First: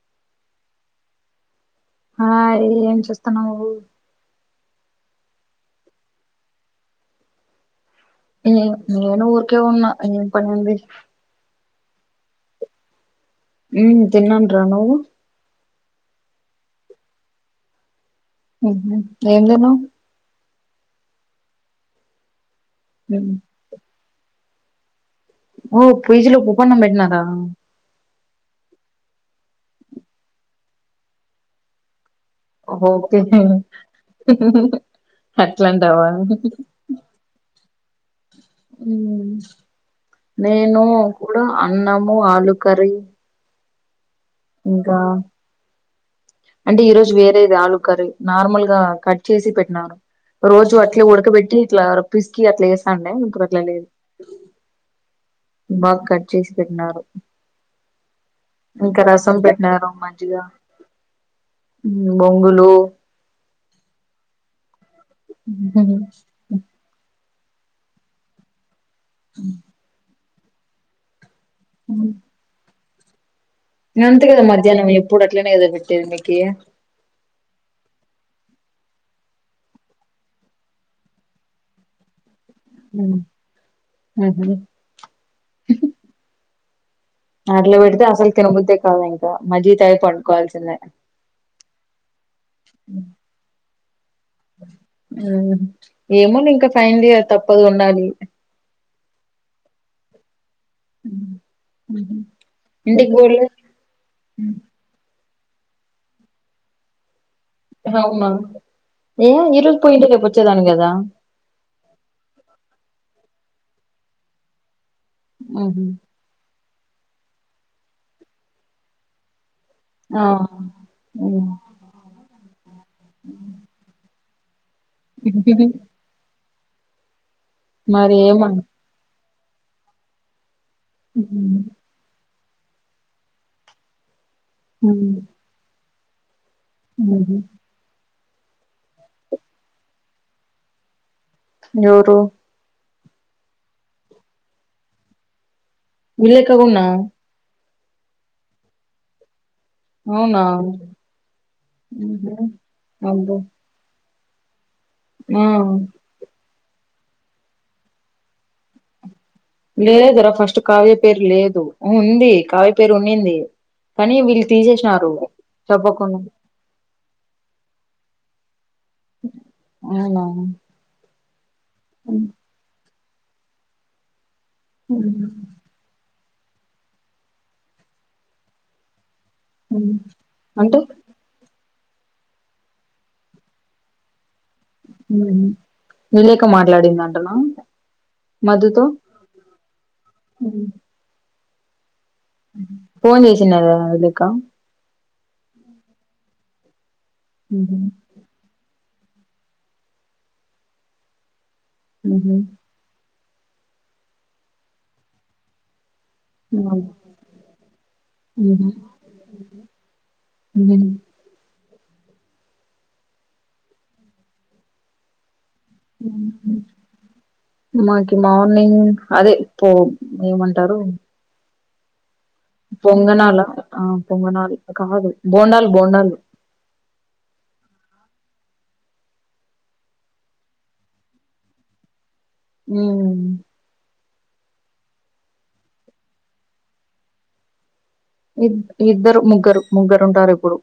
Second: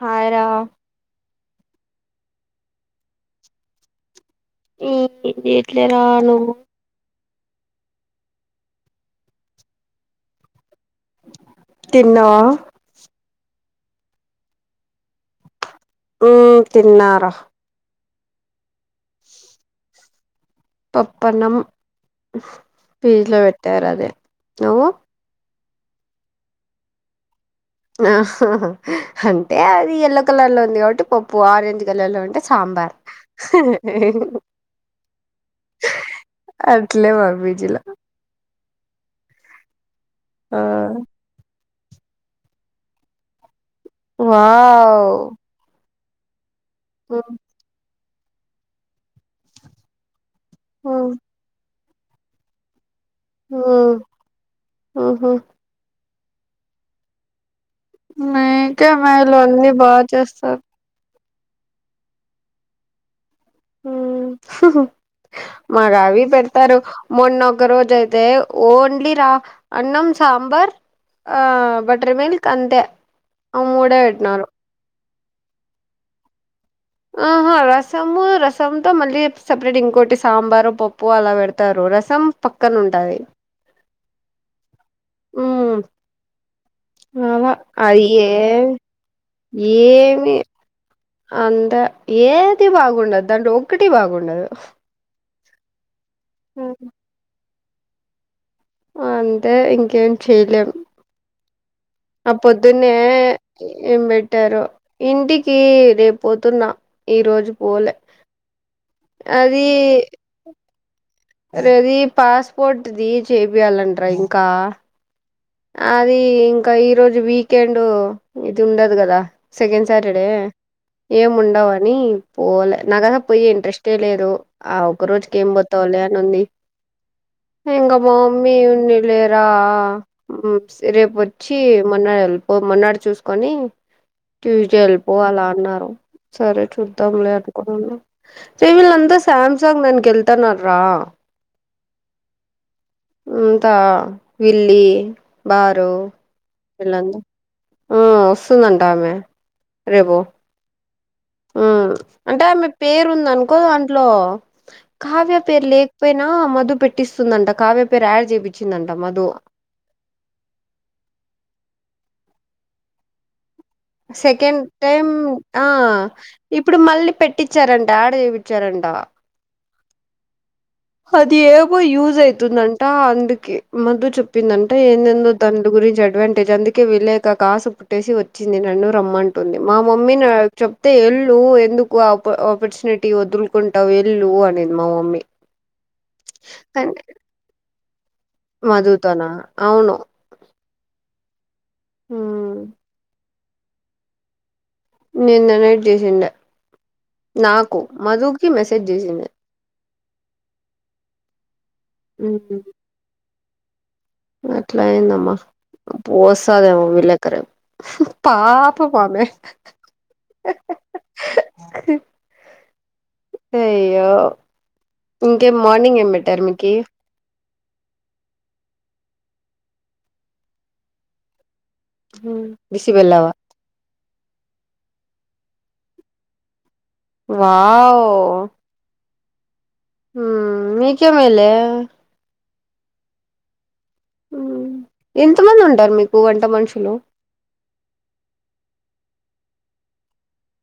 Hi రా hi ఏం చేస్తున్నావు ఈ ఎట్లా రా నువ్వు ఏ నేను ఊరుకే ఉన్నా ఏం పనుంది తిన్నావా ఊ తిన్నాంరా నువ్వు ఊ తిన్నారా ఊ ఏం తిన్నావ్ పప్పన్నం ఫ్రిడ్జ్ లో పెట్టారు అదె నువ్వు ఓ ఫ్రిజ్ లో పోపన్నం పెట్టినరా ఆ అంటే అది ఎల్లో కలర్ లో ఉంది కాబట్టి పప్పు ఆరెంజ్ కలర్ లో ఉంటే సాంబార్ ఓకే అట్లాంటావా అట్లే మా పిజిలా ఉ ఆ నేను కూడా అన్నము ఆలు కర్రీ ఇంకా వావ్ అంటే ఈ రోజు వేరేది ఆలూ కర్రీ నార్మల్ గా కట్ చేసి పెట్టినారు రోజూ అట్లే మ్మ్ ఉడకబెట్టి ఇట్లా పిసికి అట్లా ఏస్తాండే ఇప్పుడు అట్ల లేదు మ్మ్ మ్మ్ బాగ కట్ చేసి పెట్టినారు మాకే ఇంకా మా రసం [inaudible] అన్నీ పెట్టినారు బా మజ్జిగ చేస్తారు ఉమ్ బొంగులు మాకు అవీ పెడతారు మొన్నొక రోజైతే ఓన్లీ రా అన్నం సాంబార్ ఆ బటర్ మిల్క్ అంతే ఆ మూడే అంతే కదా పెట్టినారు మజ్జానం ఎప్పుడూ అట్లనే కదా నువ్వు పెట్టేది మీకి ఆహా రసము రసంతో మళ్ళీ సపరేట్ ఇంకోటి సాంబారో పప్పు అలా పెడతారు రసం పక్కన ఊ ఉంటది [unintelligible] ఊ అట్లా పెడితే అయ్యే అసలు తినబుద్దే కాదు ఇంకా మజ్జిగ తాగి ఏమి పండుకోవాల్సిందే అంతా ఏదీ బాగుండదు దాంట్లో ఒక్కటీ బాగుండదు ఊ ఏమోలే ఇంక ఫైన్లియర్ తప్పదు ఉండాలి అంతే ఇంకేం చెయ్ లేం ఊ ఆ పొద్దున్నే ఏం పెట్టారో ఇంటికి రేపు పోతున్నా ఈ రోజు పోలే ఏ ఈ రోజు పొయ్యుంటే రేపు వచ్చేదానివి కదా రేది పాస్ పోర్టుది చేపియాలంటరా ఇంకా ఊహూ ది ఇంకా ఈ రోజు వీకెండు ఇది ఉండదు కదా సెకండ్ ఆ సాటర్డే ఏం ఉమ్. ఉండవా నీ పోలే నాకు అస పొయ్యే ఇంట్రెస్టే లేదు ఆ ఒక రోజుకి ఏం పోతావులే అని ఉంది ఇంక మ మరి ఏమ మామ్మీ ఉన్నీలే రా రేపొచ్చి ఉమ్, మొన్నాడు ఎళ్ళిపో మొన్నాడు చూసుకొని ట్యూస్డే ఎళ్ళిపో ఉమ్, అలా అన్నారు సరే చూద్దాంలే ఉహు. అనుకున్నా రేయ్ వీళ్ళంతా సామ్సంగ్ దానికి ఎళ్తాన్నారు రా ఎవురు ఇంత విల్లి బారు విలేఖ కూడానా వీళ్ళంతా ఊమ్ వస్తుందంటామె అవునా ఊ ఊహూ అంటే ఆమె పేరు ఉంది అబ్బో అనుకో దాంట్లో కావ్య ఆ! పేరు లే పొయినా మధు పెట్టిస్తుందంట కావ్య పేరు యాడ్ చేపిచ్చిందంట మధు లేదురా ఫస్ట్ కావ్య పేరు లేదు ఊ ఉంది కావ్య పేరు ఉన్నింది కానీ వీళ్ళు సెకండ్ తీసేసినారు టైమ్ ఆ చెప్పకుండా. ఇప్పుడు మళ్ళీ పెట్టిచ్చారంట ఆడ చేపిచ్చారంట అవునా అది ఏమో యూజైతుందంట అందుకే మధు చెప్పిందన్ టే ఏందేందో హ్మ్ దండు గురించి అడ్వాంటేజ్ అందుకే వీళ్ళేకా కాసు పుట్టేసి వచ్చింది నన్నూ రమ్మం టుంది మా మమ్మీ నా అంటే చెప్తే ఎల్లు ఎందు కు ఆప ఆపర్చునిటీ వదులుకుంటావు ఎళ్ళు అనింది మా మమ్మీ హ్మ్ విలేక కానీ మాట్లాడిందంటనా మధుతోనా అవును ఉం ఉమ్ పోన్ చేసినదా [unintelligible] నిన్న నైట్ చేసిండ ఊహూ నాకు మధుకి మెసేజ్ చేసిండే హు ఊహూ హామ్ అట్లాయిందమ్మా పోసదేవ [unintelligible] హ్మ్ విళ్లేకర పాప మామే ఉం అయ్యో ఇంకేం మార్నింగ్ ఏం హ్మ్ పెట్టారు మీకి మాకి మార్నింగ్ అదే పో ఏమంటారు ఉం పొంగనాల ఆ పొంగనాలు కాదు బోండాల్ బోండాలు వావ్ ఉం మీకె మేలే ఉం ఉం ఎంత మంది ఉంటారు మీకు వంట మనుషులు ఇ ఇద్దరు ముగ్గురు ముగ్గురు ఉంటారు ఇప్పుడు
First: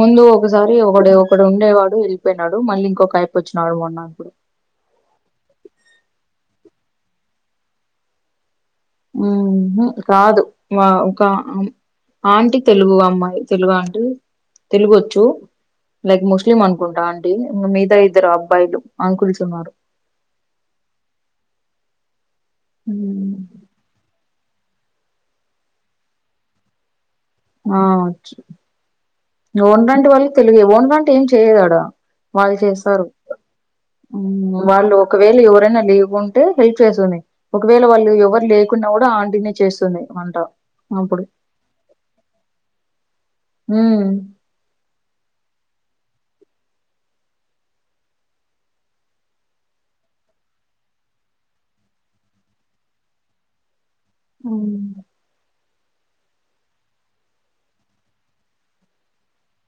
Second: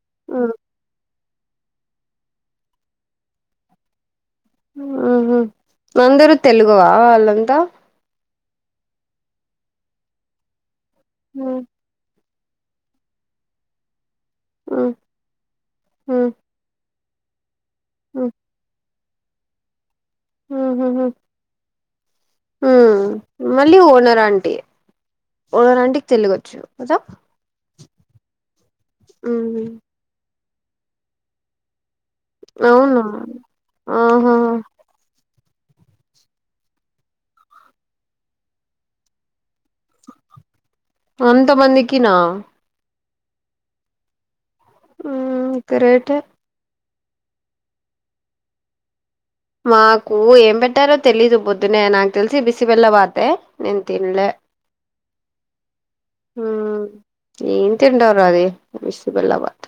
ముందు ఒకసారి ఒక ఒకడు ఉండేవాడు వెళ్ళిపోయినాడు మళ్ళీ ఇంకొక అయిపో వచ్చినడు మొన్నప్పుడు ఆహా అందరు తెలుగువా వాళ్ళంతా హు హామ్ కాదు ఒక ఉమ్ ఆంటీ తెలుగు అమ్మాయి తెలుగు ఆంటీ తెలుగు ఉమ్ వచ్చు లైక్ ఉమ్ మోస్ట్ అనుకుంటా ఆంటీ ఇంగ మిగతా ఉమ్ ఇద్దరు అబ్బాయిలు అంకుల్స్ ఉన్నారు హు హామ్ మళ్ళీ ఓనర్ అంటీ ఓనర్ అంటీ కి తెలుగొచ్చు కదా ఆ వచ్చు ఉమ్ ఓనర్ ఆంటీ వాళ్ళు తెలుగు ఓనర్ ఆంటీ ఏం చేయదు ఆడా వాళ్ళు అవునా చేస్తారు ఉం ఆహా వాళ్ళు ఒకవేళ ఎవరైనా లీవ్కుంటే హెల్ప్ చేస్తుంది ఒకవేళ వాళ్ళు ఎవరు లేకున్నా కూడా ఆంటినే చేస్తుంది వంట అప్పుడు అంత మందికి నా ఉం ఉం గ్రేట్ ఏ మాకు ఏం పెట్టారో తెలిదు పొద్దునే నాకు తెలిసి బిసి బిళ్ళ బాతే నేను తినలే ఉం ఉం ఏం తింటావురా అది బిసి బిల్లాబాద్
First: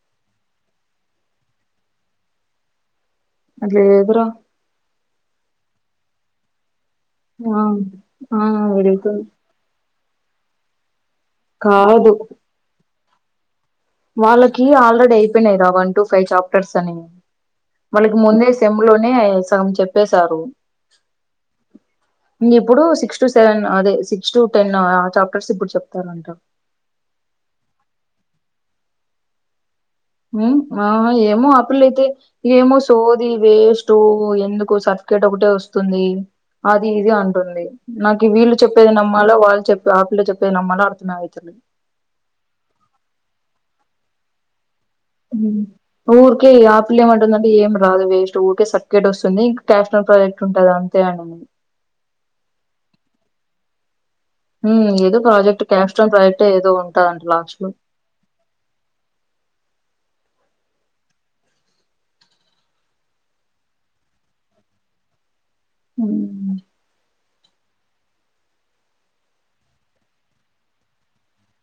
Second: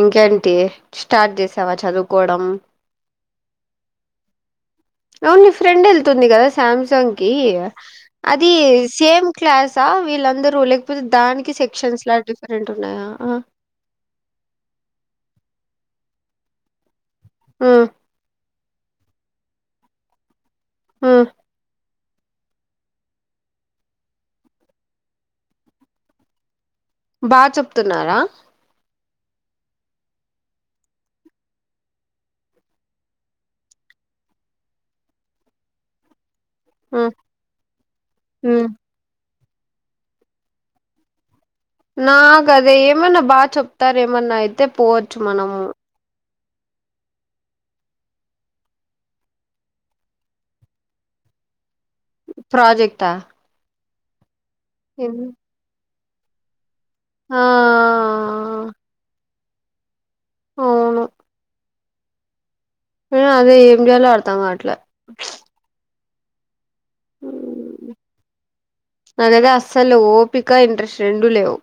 ఇంకేంటి స్టార్ట్ చేసావా చదువుకోవడం అది లేదురా అవును నీ ఫ్రెండ్ వెళ్తుంది కదా సామ్సంగ్ కి ఆ ఆ అది వెళ్తుంది సేమ్ క్లాస్ వీళ్ళందరూ లేకపోతే దానికి సెక్షన్స్ కాదు లా డిఫరెంట్ ఉన్నాయా వాళ్ళకి ఆల్రెడీ అయిపోయినాయిరా వన్ టు ఫైవ్ చాప్టర్స్ అని హ్మ్ వాళ్ళకి ముందే సెమ్ లోనే సగం చెప్పేశారు హ్మ్ ఇంగ ఇప్పుడు సిక్స్ టు సెవెన్ అదే సిక్స్ టు టెన్ ఆ చాప్టర్స్ ఇప్పుడు చెప్తారంట బాగా చెప్తున్నారా ఆ ఏమో ఆప్పులైతే [unintelligible] ఏమో సోది వేస్ట్ ఎందుకు సర్ఫికేట్ ఒకటే వస్తుంది అది హ్మ్ ఇది అంటుంది నాకు వీళ్ళు హ్మ్ చెప్పేది నమ్మాలో వాళ్ళు చెప్ ప్రాబ్లం చెప్తే నమ్మాలా అర్థమైతలే నాగదేమన్నా బాచెప్తారెమన్నైతే పో ఉమ్ ఊర్కే ఆపిల్లేంమంటుందండీ ఏంరాదది జస్ట్ ఊర్కే సర్కెట్ ఒస్తుంది [unintelligible] ప్ [unintelligible] ఉంటుంద అంట అంతే అండి ప్రాజెక్టా హూమ్ ఏదో ఎందు ప్రాజెక్ట్ క్యాస్టమ్ ప్రాజెక్టేదో ఉంటందంట ఆ లాస్ట్లో ఔను ఏ అదే ఏం‌ జెయాలో అర్దం గాట్లె ఉమ్ ఊ నాదగ్గర అస్సలెవ్ ఓపిక ఇంట్రెస్ట్ రెండూ లేవు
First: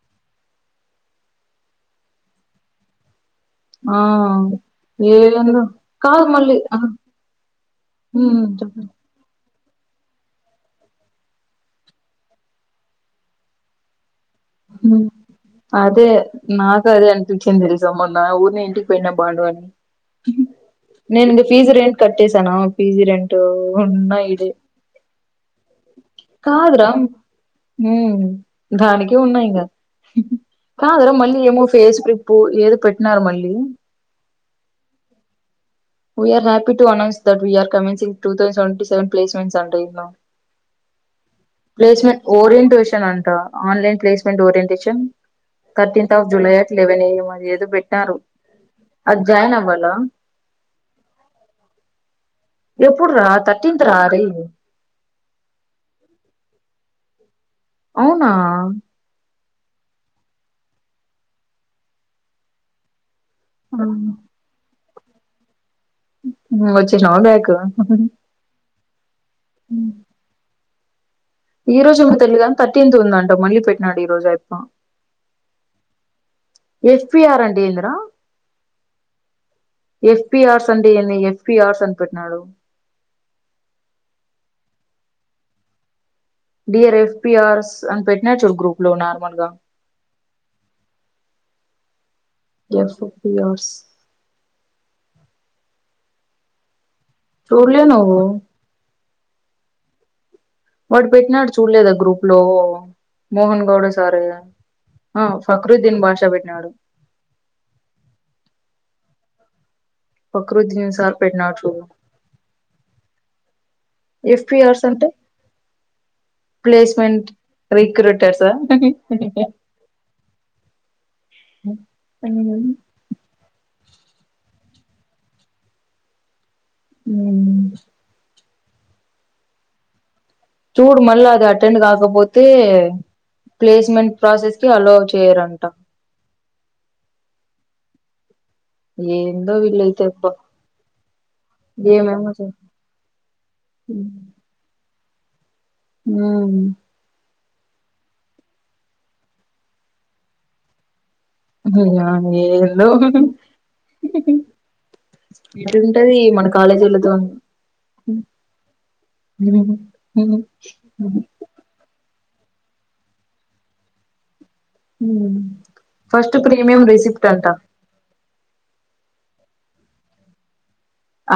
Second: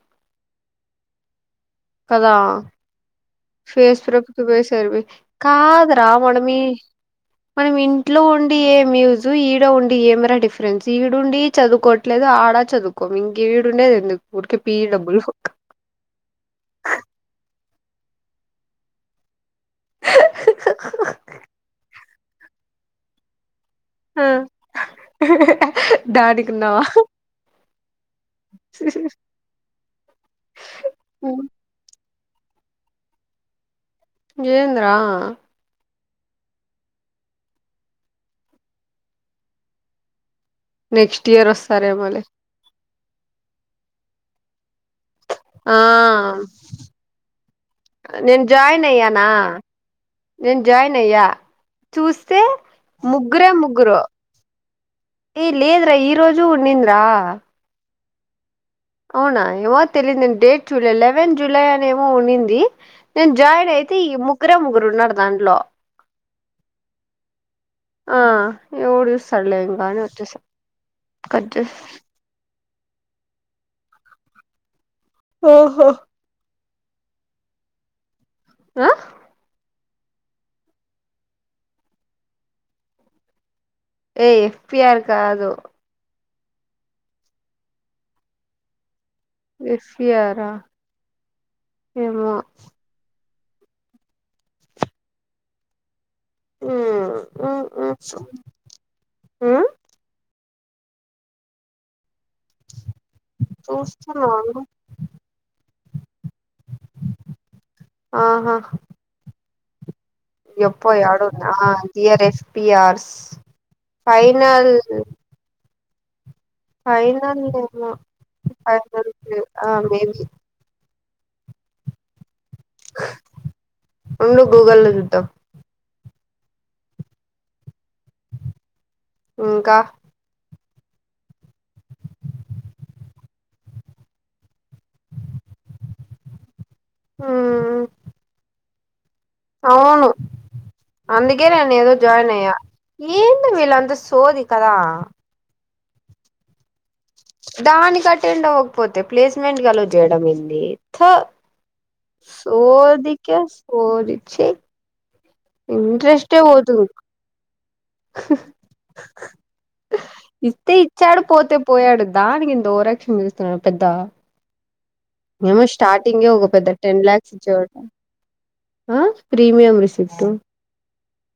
కదా ఆ ఫేస్ ప్రపుకి పోయయి స ఏందో కాదు రా మళ్ళీ వనమి ఆ మనం ఇంట్లో ఉమ్ ఉండి ఏ చెప్పండి మ్యూజిక్ నువు ఈడ ఉండి ఏమ్రా డిఫ్రెన్స్ ఈడుండీ చదువుకోట్లేదు ఆడ చదువుకోవు ఇంక ఈడుండేదెందుకు ఊర్కే పీ ఉమ్ డబ్బుల్ బొక్క అదే నాకు అదే అనిపిచింది తెలుసా మొనా ఊర్నే ఇంటికి పోయినా బాండు అని నేను పీజీ రెట్ కట్టేసాను పీజీ రెంట్ ఉన్నా ఆ ఇది డాడీకున్నావా కాదురాం ఉం దానికి ఉన్నాయి ఇంగ కాదురా మళ్ళీ ఏమో ఫేస్ క్రిప్పు ఏదో పెట్టినరు మళ్ళీ ఏంద్రా we are happy to announce that we are commencing two thousand seventy డిసెవెన్ placements అండి నెక్స్ట్ ఇయర్స్తు ప్లేస్మెంట్ ఓరియంటేషన్ అంట ఆన్లైన్ ప్లేస్మెంట్ ఓరియంటేషన్ ఆ thirteenth of July at eleven AM అని ఏదో పెట్టారు అది జాయిన్ అవ్వాలా నేన్ జాయిన్ అయ్యా చూస్తే ఎప్పుడు రా ముగ్గురే థర్టీన్త్ ముగ్గురు రా రేయ్ ఏ లేదురా ఈ రోజు ఉండింద్రా అవునా అవునా ఏమో తెలిద్ నేన్ డేట్ చులే లెవన్ జూలై అని ఏమో ఉండింది నేన్ జాయిన్ అయితే హ్మ్ ఈ ముగ్గురే ముగ్గురున్నారు దాంట్లో వచ్చినవ బ్యాక్ ఆ ఎవ్డుచుస్గాని ఒచేసా ఈ రోజు గుడ తెలిదా తర్టీన్త్ న ఉందంట మళ్లి పెట్నాడు ఈ రోజా ఐప్ప ఓహో ఎఫ్పీఆర్ అంటేందిర ఆ ఎఫ్పిఆర్స్ అండేంది ఎఫ్మీఆర్స్ అన్పట్ట్న్నాడు ఏఎఫ్పీఆర్ కాదు డిఆర్ ఎఫ్ పి ఆర్స్ అన్పెట్టిన చూడ్ గ్రూప్లో నార్మల్గా ఎఫ్పీఆరా ఏమో ఎఫ్ ఫర్ ఫ్యర్స ఊమ్ చూడలే ఉఉ నువ్వు అ వడు పెట్టినాడు చూడ్లేదా గ్రప్ లో మోహన్ గౌడ సారు చూస్తున్నాను ఆ ఫక్రద్దీన్ భాష పెట్టినాడు. ఆహా! ఎప్ప ఫక్రుద్దీన్ సార్ పెట్టినాడు యాడున్నార్ చూడు dear F P R final FPRs అంటే ప్లేస్మెంట్ ఫైనల్ ఏమో రిక్రూటర్సా ఫైనల్ ఆ మేబి మ్ ఉండు గూగల్ లో చుద్దాం మ్ ఇంకా చూడు మళ్ళా అది అటెండ్ కాకపోతే ప్లేస్మెంట్ ప్రాసెస్ కి అలవ్ చేయరంట మ్ ఏందో వీళ్లైతే అబ్బా అందుకే నేను ఏదో ఏమేమో జాయిన్ చే అయ్యా ఏంటో వీళ్ళు అంతా సోది కదా మ్ దానికి అటెండ్ అవ్వకపోతే ప్లేస్మెంట్ అలవ్ చేయడం ఏంది తూ ఏందో సోదికే సోది ఛీ ఎట్లుంటది ఇంట్రెస్టే మన పోతుంది. కాలేజీలతోని ఇస్తే ఇచ్చాడు పోతే పోయాడు దానికి ఇంత ద ఓవరాయాక్షన్ చేస్తున్నాడు పెద్ద ఏమో స్టార్టింగే ఫస్ట్ ఒక పెద్ద ప్రీమియం టెన్ రిసిప్ట్ ల్యాక్స్ అంట ఇ ఆ ప్రీమియం రీసిప్ట్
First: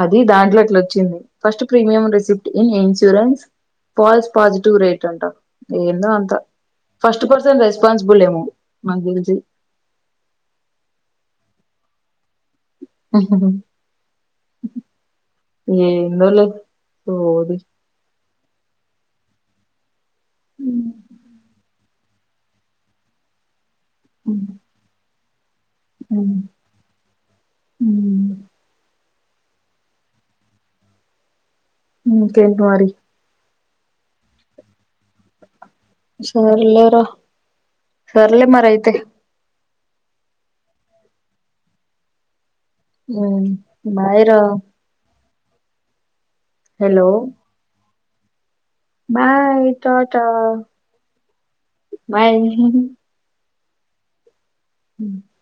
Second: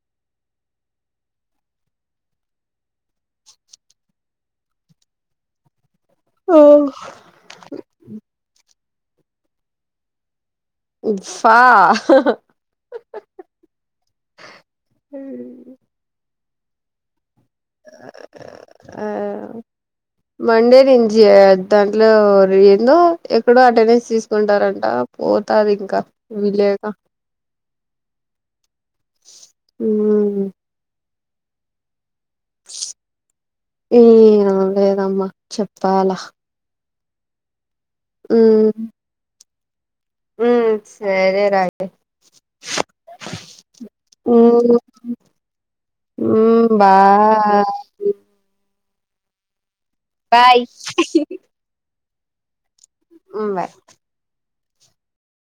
అది దాంట్లో అట్లా వచ్చింది first premium receipt, insurance pass positive rate అంటాం ఏందో ఫస్ట్ పర్సన్ రెస్పాన్సిబుల్ ఏమో నాకు తెల్సి ఫా హ్ హ్ హి ఏందో లే సోది ఆ మండేనుంచి దాంట్లో ఏందో ఎక్కడో అటెండెన్స్ తీసుకుంటారంట. పోతాది ఇంకా వీళ్లైన మ్ ఇంకేంటి మరి ఏం లేదమ్మా. చెప్పు సర్లే రా సర్లే మరి అయితాయి మ్ సరే రా అయితే బాయ్ రో హు మ్ hello bye bye Tata bye bye మ్ బాయ్ ఉ